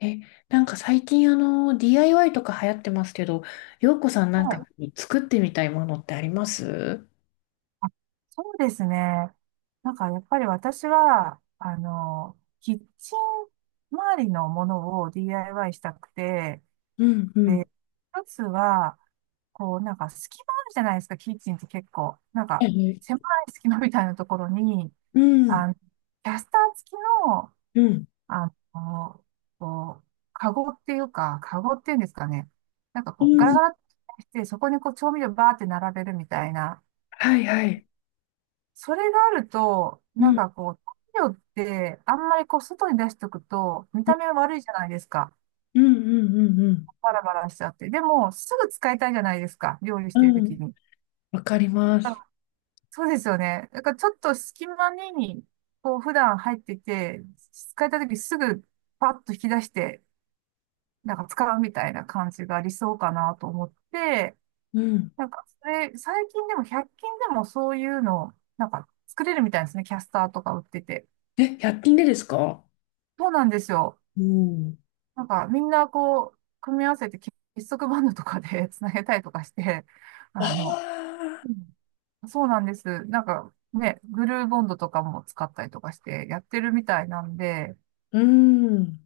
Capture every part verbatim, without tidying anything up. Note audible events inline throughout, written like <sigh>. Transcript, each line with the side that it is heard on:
left: え、なんか最近あの、ディーアイワイ とか流行ってますけど、洋子さんな
right: は
left: んか
right: い。
left: 作ってみたいものってあります？
right: あ、そうですね。なんかやっぱり私は、あの、キッチン周りのものを ディーアイワイ したくて、
left: うんうん。
right: で、一つは、こうなんか隙間あるじゃないですか、キッチンって結構。なんか
left: え
right: 狭い隙間みたいなところに、
left: うん、
right: あの、キャスター付きの、
left: うん、
right: あの、こう、カゴっていうか、カゴっていうんですかね。なんか
left: う
right: こう、ガラ
left: ん。
right: ガラってして、そこにこう調味料バーって並べるみたいな、
left: はいはい。
right: それがあると、
left: う
right: なん
left: ん、
right: かこう、太陽ってあんまりこう外に出しとくと見
left: うん、
right: た目悪いじゃないですか。
left: うん、うん、うん。
right: バラバラしちゃって。でも、すぐ使いたいじゃないですか。料理し
left: う
right: てるとき
left: ん、
right: に。
left: わかりま
right: だか
left: す。
right: らそうですよね。だからちょっと隙間に、こう普段入ってて、使いたいときすぐパッと引き出して、なんか使うみたいな感じが理想かなと思って、
left: うん。
right: なんかそれ、最近でもひゃっ均でもそういうの、なんか作れるみたいですね。キャスターとか売ってて。
left: え、ひゃっ均でですか？
right: そうなんですよ。
left: うん。
right: なんかみんなこう、組み合わせて結束バンドとかで <laughs> つなげたりとかして、
left: わ
right: あの、
left: あ、
right: うんそうなんです。なんかね、グルーボンドとかも使ったりとかしてやってるみたいなんで、
left: うん。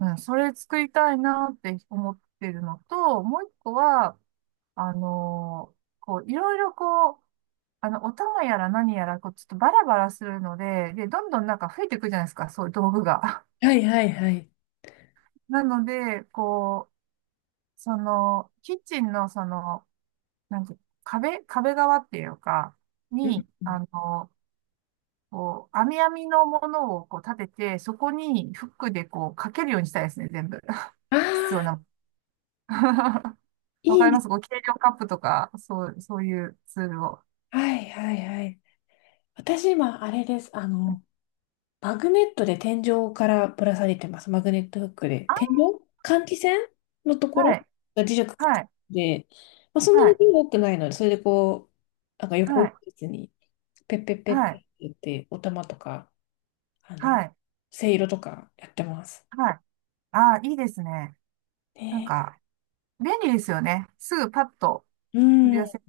right: うん、それ作りたいなって思ってるのと、もう一個は、あのこう、いろいろこう、あの、お玉やら何やら、こう、ちょっとバラバラするので、で、どんどんなんか増えていくじゃないですか、そういう道具が。
left: はいはいはい。
right: <laughs> なので、こう、その、キッチンのその、なんか壁、壁側っていうか、
left: うん。
right: に、あの、こう、網網のものをこう立てて、そこにフックでこうかけるようにしたいですね、全部。<laughs>
left: あ
right: 必要
left: あ、
right: な。<laughs> わか
left: いい
right: りま
left: で
right: すこう、
left: す。
right: 計量カップとか、そう、そういうツールを。
left: はいはいはい。私今、あれです。あの、マグネットで天井からぶら下げてます。マグネットフックで。
right: あ、
left: 天井換気扇のとこ
right: は
left: ろ
right: い、
left: が磁石くっつ
right: はい、
left: いてて、まあ、そんな
right: は
left: に
right: い、
left: 多くないので、それでこう、なんか
right: は
left: 横一
right: い、
left: 列に、ペッペッペ
right: は
left: ッペッ
right: い、
left: って言って、お玉とか、あ
right: は
left: の、
right: い、
left: せいろとかやってます。
right: はい。ああ、いいですね。なん
left: ね
right: か、便利ですよね。すぐパッと
left: え、う
right: 飛
left: ん。
right: び
left: うん
right: 出せ、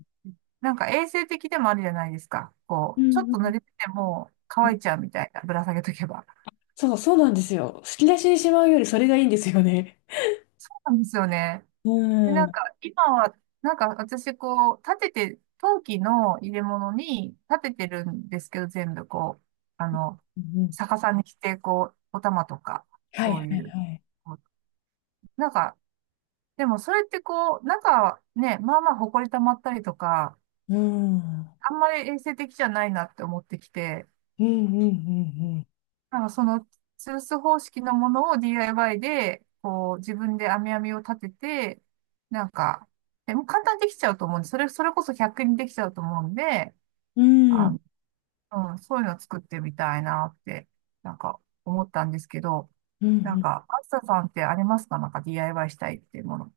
right: なんか衛生的でもあるじゃないですか。こ
left: う
right: う、ちょっと
left: ん
right: 濡れてても
left: うん。
right: 乾いちゃうみたいな、ぶら下げとけば。
left: そう、そうなんですよ。引き出しにしまうよりそれがいいんですよね。
right: そうなんですよね。
left: う
right: で、
left: ん。う
right: なん
left: ん
right: か今は、なんか私こう、立てて、陶器の入れ物に立ててるんですけど、全部こう、あの、
left: うん。
right: 逆さにして、こう、お玉とか、
left: はい
right: そ
left: は
right: うい
left: い
right: う、
left: はい。
right: こうなんか、でもそれってこう、中はね、まあまあ埃溜まったりとか、
left: うん。うん
right: あんまり衛生的じゃないなって思ってきて、
left: うんうん
right: なんかその、吊るす方式のものを ディーアイワイ で、こう、自分で編み編みを立てて、なんか、でも簡単にできちゃうと思うんで、それ、それこそひゃっ均にできちゃうと思うんで、
left: うん。う
right: あ
left: ん。
right: の、うん、そういうのを作ってみたいなって、なんか思ったんですけど、
left: うんう
right: なん
left: ん。
right: か、あずささんってありますかなんか ディーアイワイ したいっていうもの。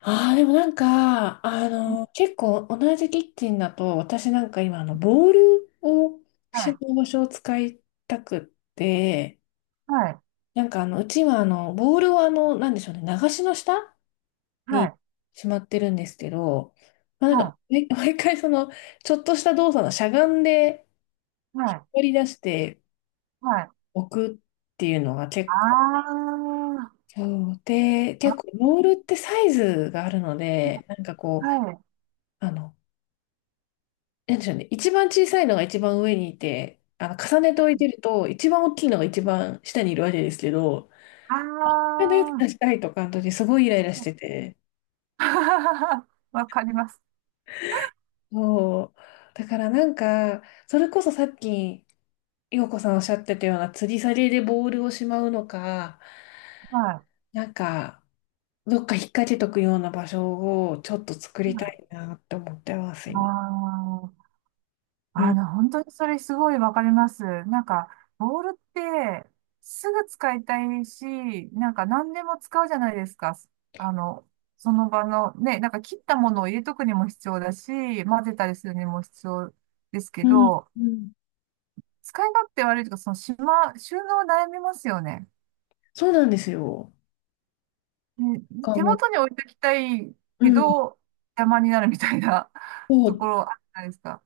left: ああ、でもなんか、あの、結構同じキッチンだと、私なんか今、あの、ボールを、
right: は
left: 集
right: い、
left: 合場所を使いたくって、
right: はい、
left: なんかあの、うちはあの、ボールをあの、なんでしょうね、流しの下
right: は
left: に
right: い、
left: しまってるんですけど、まあ、なんか、
right: は
left: ね <laughs> 毎回その、ちょっとした動作のしゃがんで、
right: い、
left: 引
right: は
left: っ
right: い、
left: 張り出して
right: はい。
left: おくっていうのが
right: あ
left: 結構、
right: ー、
left: そうで、結
right: あ
left: 構、ボールってサイズがあるので、なんかこう、
right: はい、はい
left: あの、なんでしょうね。一番小さいのが一番上にいて、あの、重ねて置いてると、一番大きいのが一番下にいるわけですけど、
right: あ
left: そのやつ出したいとかの時、すごいイライラし
right: ー、
left: てて。
right: <laughs> わかります。
left: そう。だからなんか、それこそさっき、陽子さんおっしゃってたような、吊り下げでボールをしまうのか、
right: は
left: なんか、どっか引っ掛けとくような場所をちょっと作
right: い。
left: りた
right: は
left: い
right: い、
left: なって思ってます、
right: あ
left: 今。
right: あ、
left: う
right: あ
left: ん。
right: の、本当にそれすごいわかります。なんか、ボールってすぐ使いたいし、なんか何でも使うじゃないですか。あの、その場のね、なんか切ったものを入れとくにも必要だし、混ぜたりするにも必要ですけ
left: うん。
right: ど、
left: うん。
right: 使い勝手悪いとか、そのしま、収納悩みますよね。
left: そうなんですよ。
right: ね
left: か
right: 手
left: も
right: 元に置いときたい
left: う。う
right: け
left: ん。
right: ど、邪魔になるみたいな <laughs>
left: そ
right: とこ
left: う。
right: ろあるじゃないですか。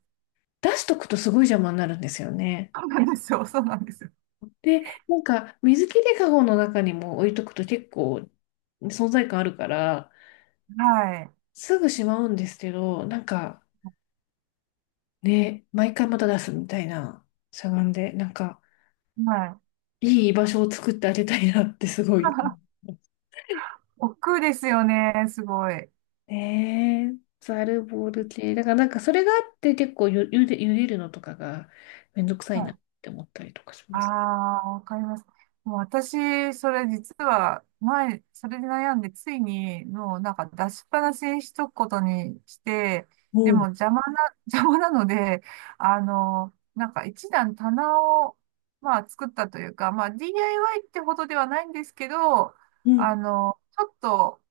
left: 出しとくとすごい邪魔になるんですよね。
right: そうなんですよ。<laughs> そうなんですよ。
left: で、なんか水切りかごの中にも置いとくと結構存在感あるから、
right: はい。
left: すぐしまうんですけど、なんかね、毎回また出すみたいな、しゃがんで、なんか
right: はい。
left: いい居場所を作ってあげたいなってすごい。
right: <laughs> 億劫ですよね。すごい。
left: ねえ、ザルボール系。だからなんかそれがあって結構ゆ、ゆで、茹でるのとかがめんどくさい
right: は
left: な
right: い。
left: って思ったりとかし
right: あ
left: ます。
right: あ、わかります。もう私、それ実は前、それで悩んで、ついに、もうなんか出しっぱなしにしとくことにして、
left: お
right: でも
left: う、
right: 邪魔な、<laughs> 邪魔なので、あの、なんか一段棚を、まあ作ったというか、まあ ディーアイワイ ってほどではないんですけど、
left: うん、
right: あの、ちょっと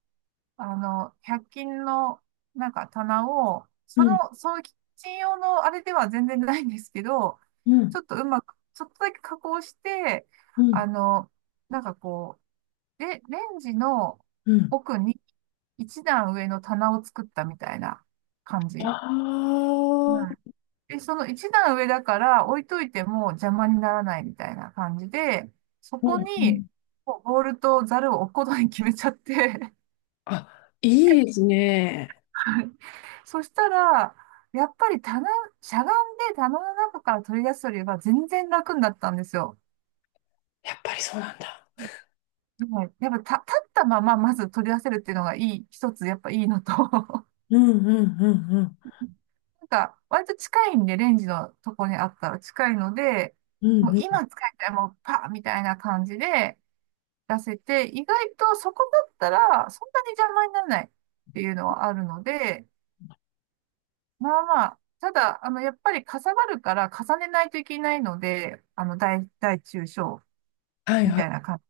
right: あの、ひゃっ均のなんか棚を、そ
left: うん、
right: の、そのキッチン用のあれでは全然ないんですけど、
left: うん、
right: ちょっとうまく、ちょっとだけ加工して、
left: うん、
right: あの、なんかこう、レ、レンジの
left: うん。
right: 奥に一段上の棚を作ったみたいな感
left: あ
right: じ。
left: あ、
right: うん。で、その一段上だから置いといても邪魔にならないみたいな感じで、そ
left: う
right: こ
left: んうん。
right: にもうボールとザルを置くことに決めちゃって
left: あ、いいですね。
right: <laughs> そしたら、やっぱり棚、しゃがんで棚の中から取り出すよりは全然楽になったんですよ。
left: やっぱりそうなんだ。
right: はい、やっぱた立ったまままず取り出せるっていうのがいい、一つやっぱいいのと、<laughs>
left: うんうんうんうん。
right: なんか割と近いんで、レンジのとこにあったら近いので、
left: う
right: も
left: ん
right: う
left: うん。
right: 今使いたい、もうパーみたいな感じで出せて、意外とそこだったらそんなに邪魔にならないっていうのはあるので、まあまあ、ただ、あの、やっぱりかさばるから重ねないといけないので、あの、大、大中小
left: はい
right: み
left: は
right: たいな
left: い。
right: 感じ。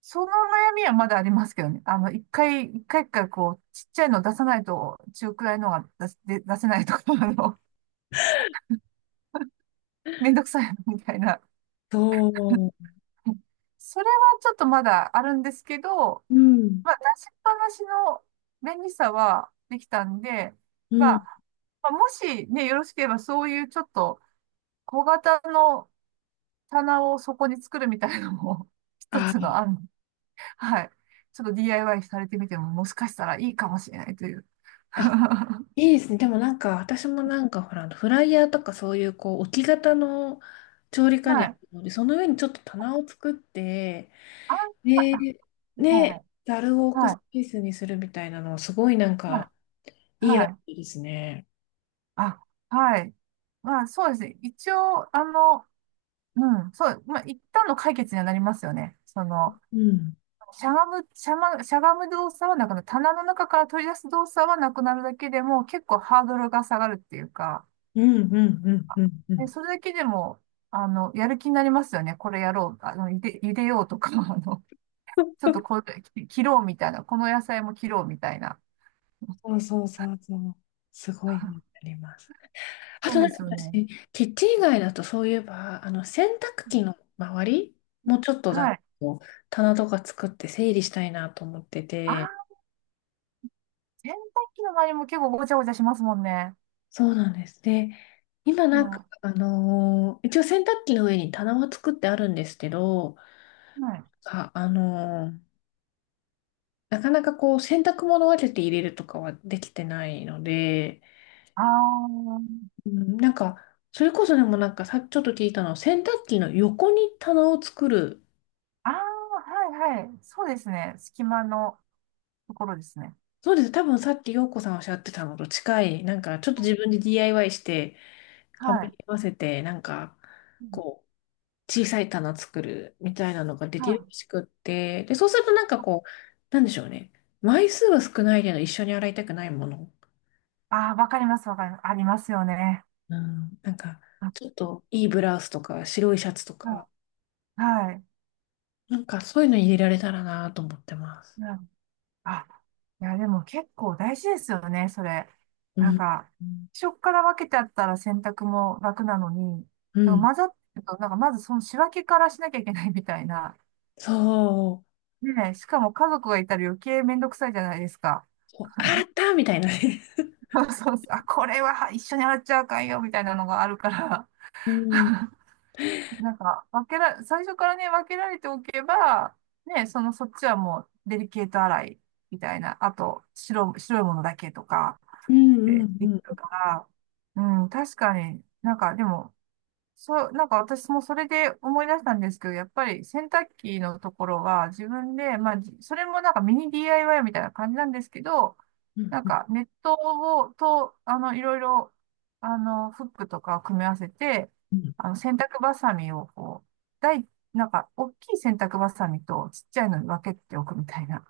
right: その悩みはまだありますけどね。あの、一回、一回一回こう、ちっちゃいの出さないと、中くらいのが出せ、で出せないとか、<laughs> あの、<laughs> めんどくさいみたいな。
left: そう。
right: それはちょっとまだあるんですけど、
left: うん
right: まあ、出しっぱなしの便利さはできたんで、
left: う
right: ま
left: ん。
right: あ、まあ、もしね、よろしければそういうちょっと小型の棚をそこに作るみたいのも <laughs> 一
left: あ
right: つ
left: ー、
right: の案。はい。ちょっと ディーアイワイ されてみてももしかしたらいいかもしれないという。<laughs>
left: あ、
right: は
left: いいですね。でもなんか、私もなんか、ほら、あのフライヤーとかそういう、こう、置き型の調理家電ある
right: い。
left: ので、その上にちょっと棚を作って、
right: あ、あ
left: で、
right: は
left: ね、
right: い。
left: ざるを置く
right: は
left: ス
right: い。
left: ペースにするみたいなのは、すごいなん
right: はい。
left: か、いいアイ
right: はい。
left: デアですね。
right: あ、はい。まあそうですね。一応、あの、うん、そう、まあ一旦の解決にはなりますよね。その、
left: うん。
right: しゃがむ、しゃま、しゃがむ動作はなくなる。棚の中から取り出す動作はなくなるだけでも結構ハードルが下がるっていうか、
left: うんうんうんうんう
right: で、
left: ん。
right: それだけでも、あの、やる気になりますよね。これやろう。あの、ゆで、ゆでようとか、<laughs> あの、ちょっとこれ、き切ろうみたいな。この野菜も切ろうみたいな。
left: そうそうそうそう。すごいにな
right: <laughs>
left: ります。あ
right: そ
left: と
right: う
left: な
right: で
left: んか
right: すよね。
left: 私、キッチン以外だとそういえば、あの洗濯機の周りもうちょっとだ
right: はい。
left: こう棚とか作って整理したいなと思って
right: あ
left: て、
right: あ、洗濯機の周りも結構ごちゃごちゃしますもんね。
left: そうなんです。で、今
right: うん
left: なんか、
right: は
left: あのー一応洗濯機の上に棚は作ってあるんですけど、
right: い。
left: あ、あのーなかなかこう洗濯物を分けて入れるとかはできてないので、
right: ああ、
left: うん、なんか、それこそでもなんかさ、ちょっと聞いたのは、洗濯機の横に棚を作る。
right: ああ、はいはい。そうですね。隙間のところですね。
left: そうです。多分さっき陽子さんおっしゃってたのと近い、なんかちょっと自分で ディーアイワイ して、
right: は
left: 幅に
right: い。
left: 合わせて、なんか、
right: うん
left: こう、小さい棚作るみたいなのがで
right: は
left: きる
right: い。
left: らしくって、で、そうするとなんかこう、なんでしょうね。枚数は少ないけど、一緒に洗いたくないもの。
right: ああ、わかります、わかります。ありますよね。
left: うん、なんか、
right: あ
left: ちょっといいブラウスとか、白いシャツとか、
right: はい。はい。
left: なんかそういうの入れられたらなと思ってます。
right: あ、いや、でも結構大事ですよね、それ。
left: う
right: なん
left: ん。
right: か、最初から分けてあったら洗濯も楽なのに、
left: う
right: でも
left: ん。
right: 混ざってると、なんかまずその仕分けからしなきゃいけないみたいな。
left: そ
right: ねえ、しかも家族がいたら余計めんどくさいじゃないですか。
left: う。こうあーあったみたいなね。
right: <laughs> そうそう、あ、これは一緒に洗っちゃあかんよ、みたいなのがあるから。
left: <laughs> うん。
right: <laughs> なんか、分けら、最初からね、分けられておけば、ねえ、その、そっちはもう、デリケート洗いみたいな、あと、白、白いものだけとか、
left: うん
right: っ
left: うんう
right: てでき
left: ん
right: るから、うん、確かに、なんかでも、そう、なんか私もそれで思い出したんですけど、やっぱり洗濯機のところは自分で、まあ、じそれもなんかミニ ディーアイワイ みたいな感じなんですけど、
left: うん
right: なん
left: うん
right: かネットを、と、あの、いろいろ、あの、フックとかを組み合わせて、
left: うん。
right: あの、洗濯バサミをこう、大、なんか、大きい洗濯バサミとちっちゃいのに分けておくみたいな。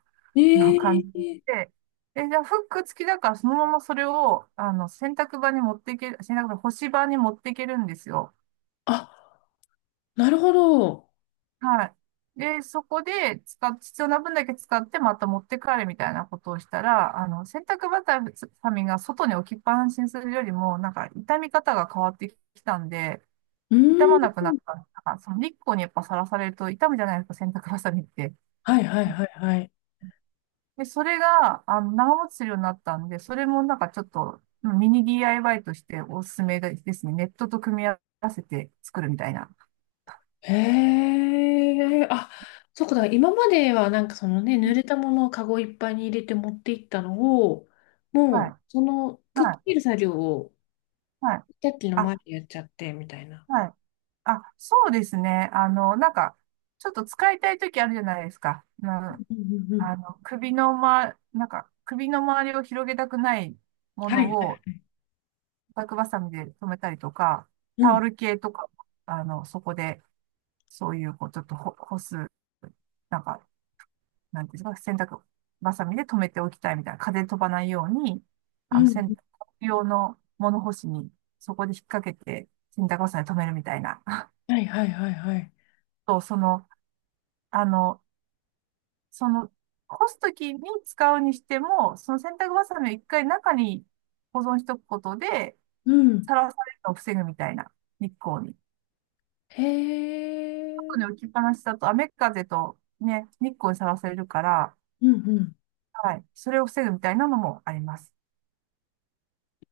right: の感
left: え
right: じ
left: え
right: で、で、じゃあフック付きだからそのままそれを、あの、洗濯場に持っていける、洗濯場、干し場に持っていけるんですよ。
left: あ、なるほど。
right: はい。で、そこで使っ、必要な分だけ使ってまた持って帰るみたいなことをしたら、あの、洗濯バサミが外に置きっぱなしにするよりも、なんか傷み方が変わってきたんで、
left: う
right: 傷
left: ん。
right: まなくなった。なんかその日光にやっぱさらされると傷むじゃないですか、洗濯バサミって。
left: はいはいはいはい。
right: で、それが、あの、長持ちするようになったんで、それもなんかちょっと、うんミニ ディーアイワイ としておすすめですね。ネットと組み合わせて作るみたいな。
left: へえ。あ、そうか。だから今まではなんかそのね、
right: う
left: 濡
right: ん
left: れたものをカゴいっぱいに入れて持っていったのを、
right: は
left: もう
right: い、
left: そのくっつ
right: はい、
left: ける作業を
right: はい。
left: さっきの
right: あ、
left: 前でやっちゃってみたいな。
right: はい。あ、そうですね。あの、なんか、ちょっと使いたい時あるじゃないですか。
left: う
right: な
left: んうんうん。
right: あの、首のま、なんか、首の周りを広げたくないも
left: はい
right: の
left: はい。
right: を、バックバサミで留めたりとか、
left: う
right: タ
left: ん
right: オル系とか、あの、そこでそういう、こう、ちょっとほ干す、なんか、なんていうんですか、洗濯バサミで留めておきたいみたいな、風飛ばないように、
left: う
right: あの、
left: ん。
right: 洗濯用の物干しに、そこで引っ掛けて、洗濯バサミで留めるみたいな。<laughs>
left: はいはいはいはい。
right: と、その、あの、その、干すときに使うにしても、その洗濯バサミを一回中に保存しとくことで、
left: うん。
right: さらされるのを防ぐみたいな、日光に。
left: へ
right: 後に
left: え。
right: 置きっぱなしだと雨風とね、日光にさらされるから、
left: うんうん。
right: はい。それを防ぐみたいなのもあります。